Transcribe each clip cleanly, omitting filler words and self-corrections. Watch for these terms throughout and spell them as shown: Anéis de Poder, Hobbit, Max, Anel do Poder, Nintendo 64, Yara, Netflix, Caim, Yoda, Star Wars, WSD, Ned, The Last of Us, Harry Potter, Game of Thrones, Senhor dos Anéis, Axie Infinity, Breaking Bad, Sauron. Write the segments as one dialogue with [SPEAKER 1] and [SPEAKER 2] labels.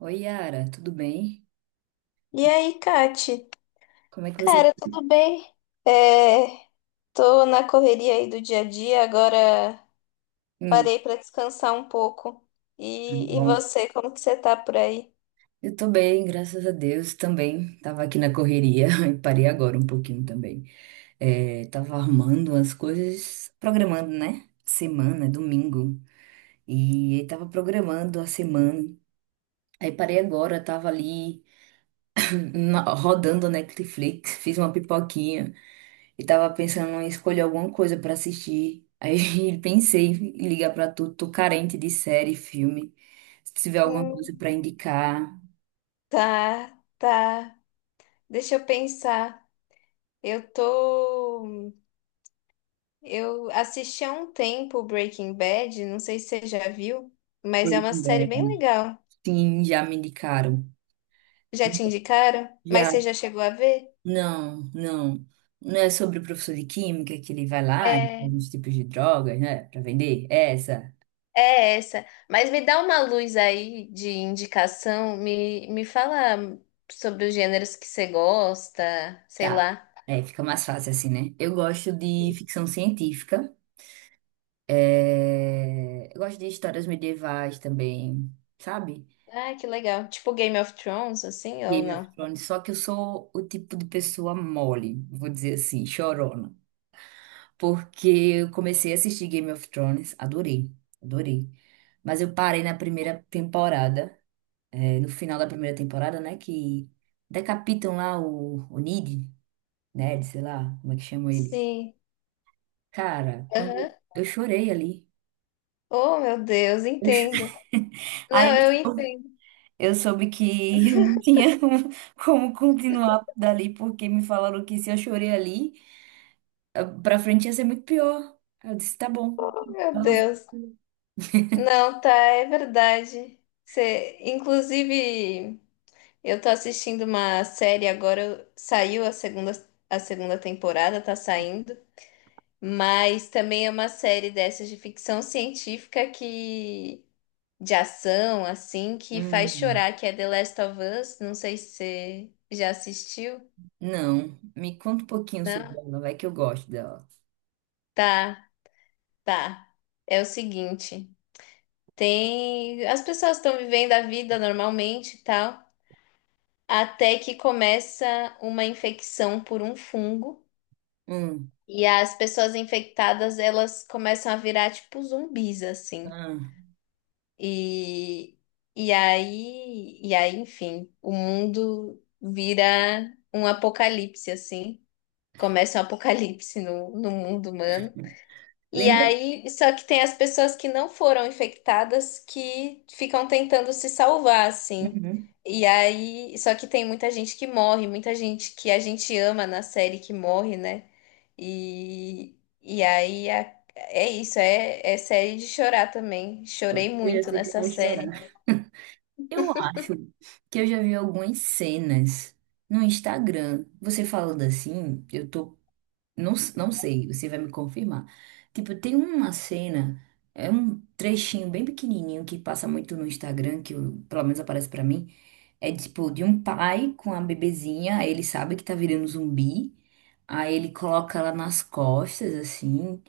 [SPEAKER 1] Oi, Yara, tudo bem?
[SPEAKER 2] E aí, Kati?
[SPEAKER 1] Como é que você.
[SPEAKER 2] Cara, tudo bem? É, tô na correria aí do dia a dia, agora
[SPEAKER 1] Hum,
[SPEAKER 2] parei pra descansar um pouco.
[SPEAKER 1] tudo
[SPEAKER 2] E
[SPEAKER 1] bom.
[SPEAKER 2] você, como que você tá por aí?
[SPEAKER 1] Eu tô bem, graças a Deus também. Tava aqui na correria e parei agora um pouquinho também. É, tava armando as coisas, programando, né? Semana, domingo. E aí tava programando a semana. Aí parei agora, tava ali rodando a Netflix, fiz uma pipoquinha. E tava pensando em escolher alguma coisa pra assistir. Aí pensei em ligar pra tu, tô carente de série, filme. Se tiver alguma
[SPEAKER 2] Hum.
[SPEAKER 1] coisa pra indicar,
[SPEAKER 2] Tá, tá. Deixa eu pensar. Eu tô. Eu assisti há um tempo Breaking Bad, não sei se você já viu, mas é
[SPEAKER 1] eu
[SPEAKER 2] uma série bem
[SPEAKER 1] também.
[SPEAKER 2] legal.
[SPEAKER 1] Sim, já me indicaram.
[SPEAKER 2] Já te indicaram? Mas
[SPEAKER 1] Já,
[SPEAKER 2] você já chegou a ver?
[SPEAKER 1] não, não. Não é sobre o professor de química que ele vai lá e
[SPEAKER 2] É.
[SPEAKER 1] faz uns tipos de drogas, né? Pra vender? É essa?
[SPEAKER 2] É essa. Mas me dá uma luz aí de indicação, me fala sobre os gêneros que você gosta, sei
[SPEAKER 1] Tá.
[SPEAKER 2] lá.
[SPEAKER 1] É, fica mais fácil assim, né? Eu gosto de ficção científica. Eu gosto de histórias medievais também, sabe?
[SPEAKER 2] Ah, que legal. Tipo Game of Thrones, assim, ou
[SPEAKER 1] Game of
[SPEAKER 2] não?
[SPEAKER 1] Thrones, só que eu sou o tipo de pessoa mole, vou dizer assim, chorona. Porque eu comecei a assistir Game of Thrones, adorei, adorei. Mas eu parei na primeira temporada, no final da primeira temporada, né? Que decapitam lá o Ned, Ned, sei lá, como é que chama ele.
[SPEAKER 2] Sim.
[SPEAKER 1] Cara,
[SPEAKER 2] Aham.
[SPEAKER 1] quando eu chorei ali.
[SPEAKER 2] Oh, meu Deus,
[SPEAKER 1] Eu chorei.
[SPEAKER 2] entendo.
[SPEAKER 1] Aí
[SPEAKER 2] Não,
[SPEAKER 1] eu
[SPEAKER 2] eu
[SPEAKER 1] sou-
[SPEAKER 2] entendo.
[SPEAKER 1] eu soube que eu não tinha como continuar dali, porque me falaram que se eu chorei ali. Pra frente ia ser muito pior. Aí eu disse, tá bom.
[SPEAKER 2] Oh, meu
[SPEAKER 1] Ela.
[SPEAKER 2] Deus. Não, tá, é verdade. Você, inclusive, eu tô assistindo uma série agora, saiu a segunda temporada, tá saindo. Mas também é uma série dessas de ficção científica que de ação assim que faz
[SPEAKER 1] Hum.
[SPEAKER 2] chorar, que é The Last of Us. Não sei se você já assistiu,
[SPEAKER 1] Não, me conta um pouquinho sobre
[SPEAKER 2] não?
[SPEAKER 1] ela, vai que eu gosto dela.
[SPEAKER 2] Tá, tá. É o seguinte, tem as pessoas estão vivendo a vida normalmente e tal, até que começa uma infecção por um fungo
[SPEAKER 1] Hum,
[SPEAKER 2] e as pessoas infectadas, elas começam a virar tipo zumbis assim.
[SPEAKER 1] ah,
[SPEAKER 2] E, e aí, enfim, o mundo vira um apocalipse, assim. Começa um apocalipse no mundo humano. E
[SPEAKER 1] lembra?
[SPEAKER 2] aí, só que tem as pessoas que não foram infectadas que ficam tentando se salvar, assim.
[SPEAKER 1] Uhum.
[SPEAKER 2] E aí, só que tem muita gente que morre, muita gente que a gente ama na série que morre, né? E, e aí é isso, é série de chorar também. Chorei
[SPEAKER 1] Eu já
[SPEAKER 2] muito
[SPEAKER 1] sei que eu
[SPEAKER 2] nessa
[SPEAKER 1] vou chorar.
[SPEAKER 2] série.
[SPEAKER 1] Eu acho que eu já vi algumas cenas no Instagram. Você falando assim, eu tô. Não, não sei, você vai me confirmar. Tipo, tem uma cena, é um trechinho bem pequenininho que passa muito no Instagram, pelo menos aparece pra mim. É tipo de um pai com a bebezinha, aí ele sabe que tá virando zumbi, aí ele coloca ela nas costas, assim,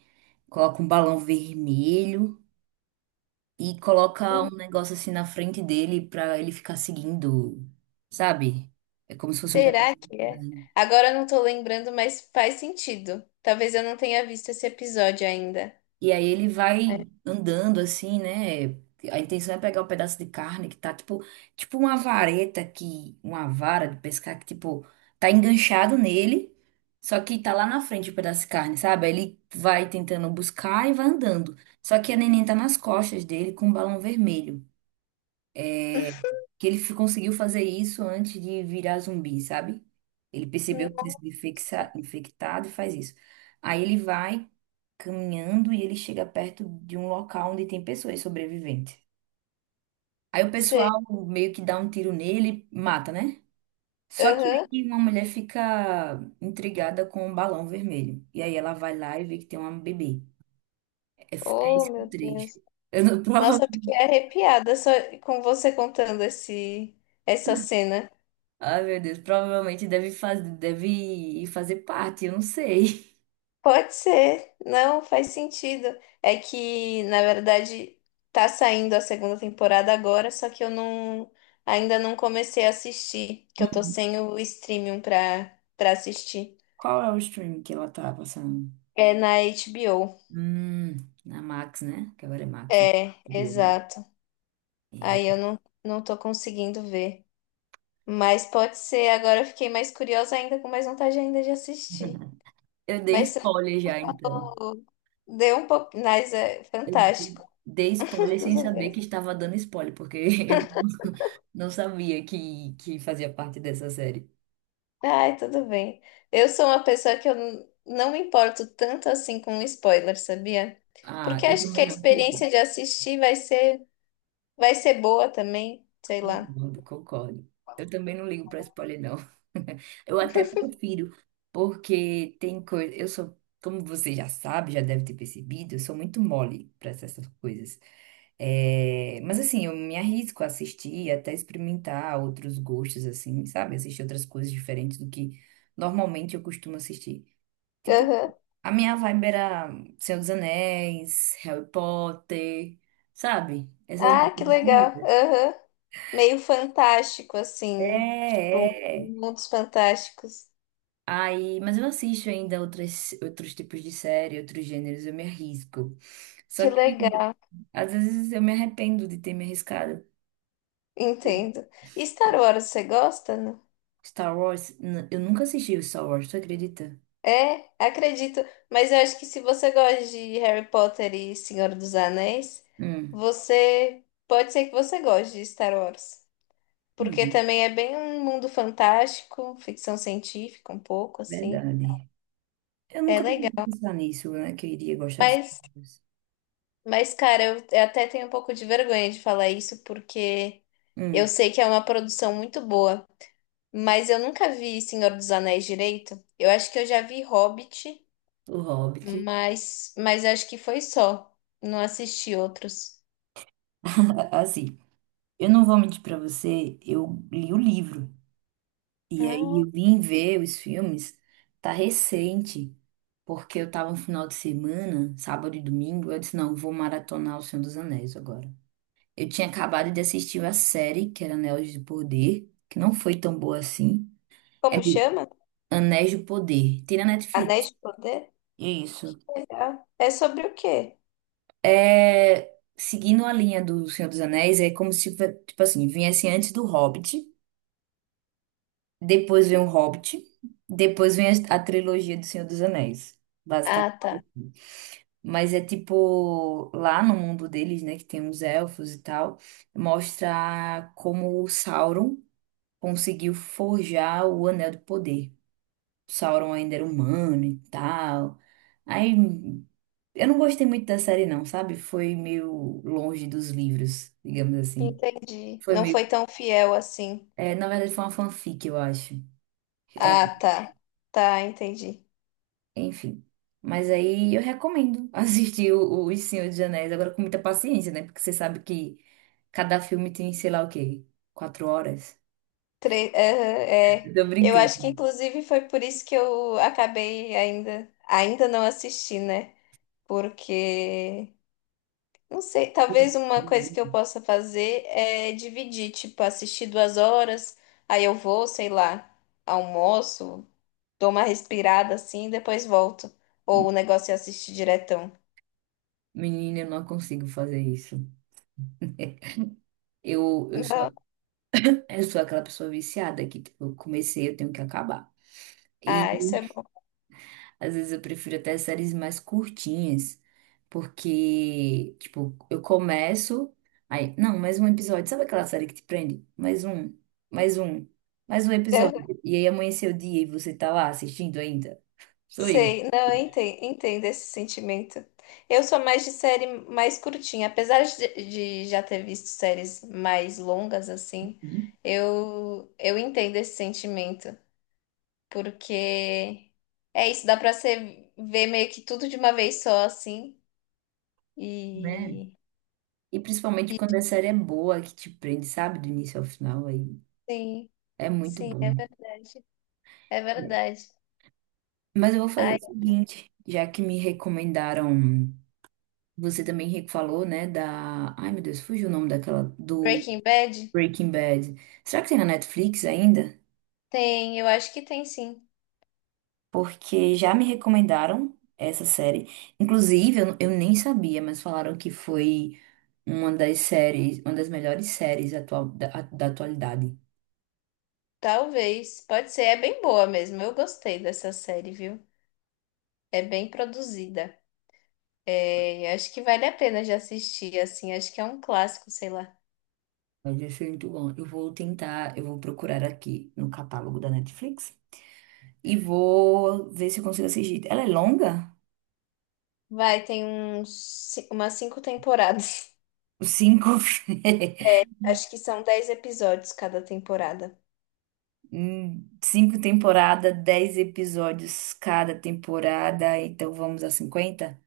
[SPEAKER 1] coloca um balão vermelho e coloca um negócio assim na frente dele pra ele ficar seguindo, sabe? É como se fosse um
[SPEAKER 2] Será
[SPEAKER 1] pedaço de
[SPEAKER 2] que é?
[SPEAKER 1] carne.
[SPEAKER 2] Agora eu não tô lembrando, mas faz sentido. Talvez eu não tenha visto esse episódio ainda.
[SPEAKER 1] E aí ele vai andando assim, né? A intenção é pegar o pedaço de carne que tá tipo uma vareta que, uma vara de pescar que tipo tá enganchado nele, só que tá lá na frente o pedaço de carne, sabe? Aí ele vai tentando buscar e vai andando. Só que a neném tá nas costas dele com um balão vermelho que ele conseguiu fazer isso antes de virar zumbi, sabe? Ele percebeu que tinha sido
[SPEAKER 2] Nossa,
[SPEAKER 1] infectado e faz isso. Aí ele vai caminhando e ele chega perto de um local onde tem pessoas sobreviventes. Aí o pessoal
[SPEAKER 2] sei.
[SPEAKER 1] meio que dá um tiro nele e mata, né? Só que
[SPEAKER 2] Aham.
[SPEAKER 1] aí uma mulher fica intrigada com um balão vermelho. E aí ela vai lá e vê que tem uma bebê. É, é
[SPEAKER 2] Oh,
[SPEAKER 1] esse o
[SPEAKER 2] meu Deus.
[SPEAKER 1] trecho. Eu não, prova.
[SPEAKER 2] Nossa, eu fiquei arrepiada só com você contando essa cena.
[SPEAKER 1] Ai, meu Deus, provavelmente deve fazer parte, eu não sei.
[SPEAKER 2] Pode ser. Não, faz sentido. É que, na verdade, tá saindo a segunda temporada agora, só que eu não ainda não comecei a assistir, que eu tô sem o streaming pra assistir.
[SPEAKER 1] Qual é o stream que ela tá passando?
[SPEAKER 2] É na HBO.
[SPEAKER 1] Hum, na Max, né? Que agora é Max, né?
[SPEAKER 2] É,
[SPEAKER 1] Subiu Max.
[SPEAKER 2] exato. Aí eu
[SPEAKER 1] É.
[SPEAKER 2] não tô conseguindo ver. Mas pode ser, agora eu fiquei mais curiosa ainda, com mais vontade ainda de assistir.
[SPEAKER 1] Eu dei
[SPEAKER 2] Mas
[SPEAKER 1] spoiler já, então.
[SPEAKER 2] tô- deu um pouco. Mas é
[SPEAKER 1] Eu
[SPEAKER 2] fantástico.
[SPEAKER 1] dei spoiler sem
[SPEAKER 2] Tudo
[SPEAKER 1] saber que
[SPEAKER 2] bem.
[SPEAKER 1] estava dando spoiler, porque eu não não sabia que fazia parte dessa série.
[SPEAKER 2] Ai, tudo bem. Eu sou uma pessoa que eu não me importo tanto assim com spoiler, sabia?
[SPEAKER 1] Ah,
[SPEAKER 2] Porque
[SPEAKER 1] eu
[SPEAKER 2] acho que a
[SPEAKER 1] também não.
[SPEAKER 2] experiência de assistir vai ser boa também, sei lá.
[SPEAKER 1] Concordo, concordo. Eu também não ligo para spoiler, não. Eu até prefiro, porque tem coisa. Eu sou, como você já sabe, já deve ter percebido, eu sou muito mole para essas coisas. É, mas assim, eu me arrisco a assistir, até experimentar outros gostos, assim, sabe? Assistir outras coisas diferentes do que normalmente eu costumo assistir. Tipo,
[SPEAKER 2] Aham.
[SPEAKER 1] a minha vibe era Senhor dos Anéis, Harry Potter, sabe? Essas
[SPEAKER 2] Ah, que legal.
[SPEAKER 1] coisas.
[SPEAKER 2] Aham. Meio fantástico,
[SPEAKER 1] É,
[SPEAKER 2] assim. Tipo,
[SPEAKER 1] é.
[SPEAKER 2] mundos fantásticos.
[SPEAKER 1] Aí, mas eu assisto ainda outras, outros tipos de série, outros gêneros, eu me arrisco. Só
[SPEAKER 2] Que
[SPEAKER 1] que
[SPEAKER 2] legal,
[SPEAKER 1] às vezes eu me arrependo de ter me arriscado.
[SPEAKER 2] entendo. E Star Wars, você gosta, não?
[SPEAKER 1] Star Wars, eu nunca assisti o Star Wars, tu acredita?
[SPEAKER 2] É, acredito. Mas eu acho que se você gosta de Harry Potter e Senhor dos Anéis,
[SPEAKER 1] Hum,
[SPEAKER 2] você pode ser que você goste de Star Wars. Porque
[SPEAKER 1] hum,
[SPEAKER 2] também é bem um mundo fantástico, ficção científica, um pouco assim.
[SPEAKER 1] verdade. Eu
[SPEAKER 2] É
[SPEAKER 1] nunca parei de
[SPEAKER 2] legal.
[SPEAKER 1] pensar nisso, né? Que eu iria gostar de Star
[SPEAKER 2] Mas
[SPEAKER 1] Wars.
[SPEAKER 2] Mas, cara, eu até tenho um pouco de vergonha de falar isso, porque eu
[SPEAKER 1] Hum,
[SPEAKER 2] sei que é uma produção muito boa, mas eu nunca vi Senhor dos Anéis direito. Eu acho que eu já vi Hobbit,
[SPEAKER 1] o Hobbit.
[SPEAKER 2] mas acho que foi só. Não assisti outros.
[SPEAKER 1] Assim, eu não vou mentir pra você, eu li o livro. E aí
[SPEAKER 2] Ah,
[SPEAKER 1] eu vim ver os filmes, tá recente, porque eu tava no final de semana, sábado e domingo, eu disse, não, vou maratonar O Senhor dos Anéis agora. Eu tinha acabado de assistir a série, que era Anéis de Poder, que não foi tão boa assim. É
[SPEAKER 2] como chama?
[SPEAKER 1] Anéis de Poder, tem na Netflix.
[SPEAKER 2] Anéis de Poder?
[SPEAKER 1] Isso.
[SPEAKER 2] Legal. É sobre o quê?
[SPEAKER 1] É, seguindo a linha do Senhor dos Anéis, é como se, tipo assim, viesse antes do Hobbit, depois vem o Hobbit, depois vem a trilogia do Senhor dos Anéis.
[SPEAKER 2] Ah,
[SPEAKER 1] Basicamente.
[SPEAKER 2] tá.
[SPEAKER 1] Mas é tipo, lá no mundo deles, né, que tem os elfos e tal, mostra como o Sauron conseguiu forjar o Anel do Poder. O Sauron ainda era humano e tal. Aí eu não gostei muito da série, não, sabe? Foi meio longe dos livros, digamos assim.
[SPEAKER 2] Entendi.
[SPEAKER 1] Foi
[SPEAKER 2] Não
[SPEAKER 1] meio.
[SPEAKER 2] foi tão fiel assim.
[SPEAKER 1] É, na verdade, foi uma fanfic, eu acho.
[SPEAKER 2] Ah, tá. Tá, entendi.
[SPEAKER 1] Enfim. Mas aí eu recomendo assistir o Os Senhor dos Anéis, agora com muita paciência, né? Porque você sabe que cada filme tem, sei lá o quê, 4 horas.
[SPEAKER 2] Aham, é.
[SPEAKER 1] Tô
[SPEAKER 2] Eu
[SPEAKER 1] brincando.
[SPEAKER 2] acho que inclusive foi por isso que eu acabei ainda não assisti, né? Porque, não sei, talvez uma coisa que eu possa fazer é dividir, tipo, assistir 2 horas, aí eu vou, sei lá, almoço, dou uma respirada assim, e depois volto. Ou o negócio é assistir diretão.
[SPEAKER 1] Menina, eu não consigo fazer isso. Eu, eu
[SPEAKER 2] Não.
[SPEAKER 1] sou, eu sou aquela pessoa viciada que, tipo, eu comecei, eu tenho que acabar.
[SPEAKER 2] Ah, isso é bom.
[SPEAKER 1] Às vezes eu prefiro até séries mais curtinhas, porque, tipo, eu começo, aí, não, mais um episódio. Sabe aquela série que te prende? Mais um, mais um, mais um episódio. E aí amanheceu o dia e você tá lá assistindo ainda? Sou eu,
[SPEAKER 2] Sei, não, eu entendo, esse sentimento. Eu sou mais de série mais curtinha, apesar de já ter visto séries mais longas assim, eu entendo esse sentimento, porque é isso, dá pra você ver meio que tudo de uma vez só assim.
[SPEAKER 1] né?
[SPEAKER 2] E
[SPEAKER 1] E principalmente quando a série é boa, que te prende, sabe, do início ao final, aí
[SPEAKER 2] sim,
[SPEAKER 1] é muito
[SPEAKER 2] sim, é
[SPEAKER 1] bom.
[SPEAKER 2] verdade. É verdade.
[SPEAKER 1] Mas eu vou fazer
[SPEAKER 2] Ai,
[SPEAKER 1] o seguinte, já que me recomendaram, você também falou, né, da, ai meu Deus, fugiu o nome daquela, do
[SPEAKER 2] Breaking Bad
[SPEAKER 1] Breaking Bad. Será que tem na Netflix ainda?
[SPEAKER 2] tem, eu acho que tem sim.
[SPEAKER 1] Porque já me recomendaram essa série. Inclusive, eu nem sabia, mas falaram que foi uma das séries, uma das melhores séries atual, da atualidade.
[SPEAKER 2] Talvez, pode ser, é bem boa mesmo. Eu gostei dessa série, viu? É bem produzida. É, acho que vale a pena de assistir, assim. Acho que é um clássico, sei lá.
[SPEAKER 1] Mas isso é muito bom. Eu vou tentar, eu vou procurar aqui no catálogo da Netflix e vou ver se eu consigo assistir. Ela é longa?
[SPEAKER 2] Vai, tem umas 5 temporadas.
[SPEAKER 1] 5.
[SPEAKER 2] Acho que são 10 episódios cada temporada.
[SPEAKER 1] 5 temporadas, 10 episódios cada temporada, então vamos a 50.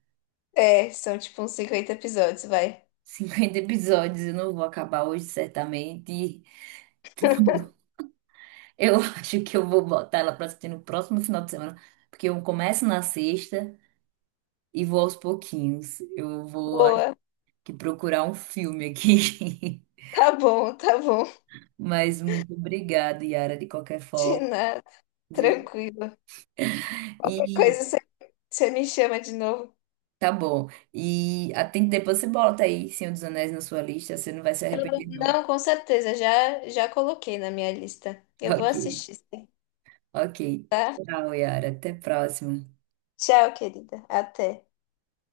[SPEAKER 2] É, são tipo uns 50 episódios, vai.
[SPEAKER 1] 50 episódios, eu não vou acabar hoje, certamente. Eu acho que eu vou botar ela pra assistir no próximo final de semana, porque eu começo na sexta e vou aos pouquinhos. Eu vou, acho
[SPEAKER 2] Boa.
[SPEAKER 1] que, procurar um filme aqui.
[SPEAKER 2] Tá bom, tá bom.
[SPEAKER 1] Mas muito obrigada, Yara, de qualquer
[SPEAKER 2] De
[SPEAKER 1] forma,
[SPEAKER 2] nada.
[SPEAKER 1] viu?
[SPEAKER 2] Tranquilo. Qualquer
[SPEAKER 1] E
[SPEAKER 2] coisa você me chama de novo.
[SPEAKER 1] tá bom. E atende, depois você bota aí Senhor dos Anéis na sua lista, você não vai se arrepender, não.
[SPEAKER 2] Não, com certeza. Já coloquei na minha lista. Eu vou
[SPEAKER 1] Ok,
[SPEAKER 2] assistir. Sim.
[SPEAKER 1] ok. Tchau, Yara. Até a próxima.
[SPEAKER 2] Tchau, querida. Até.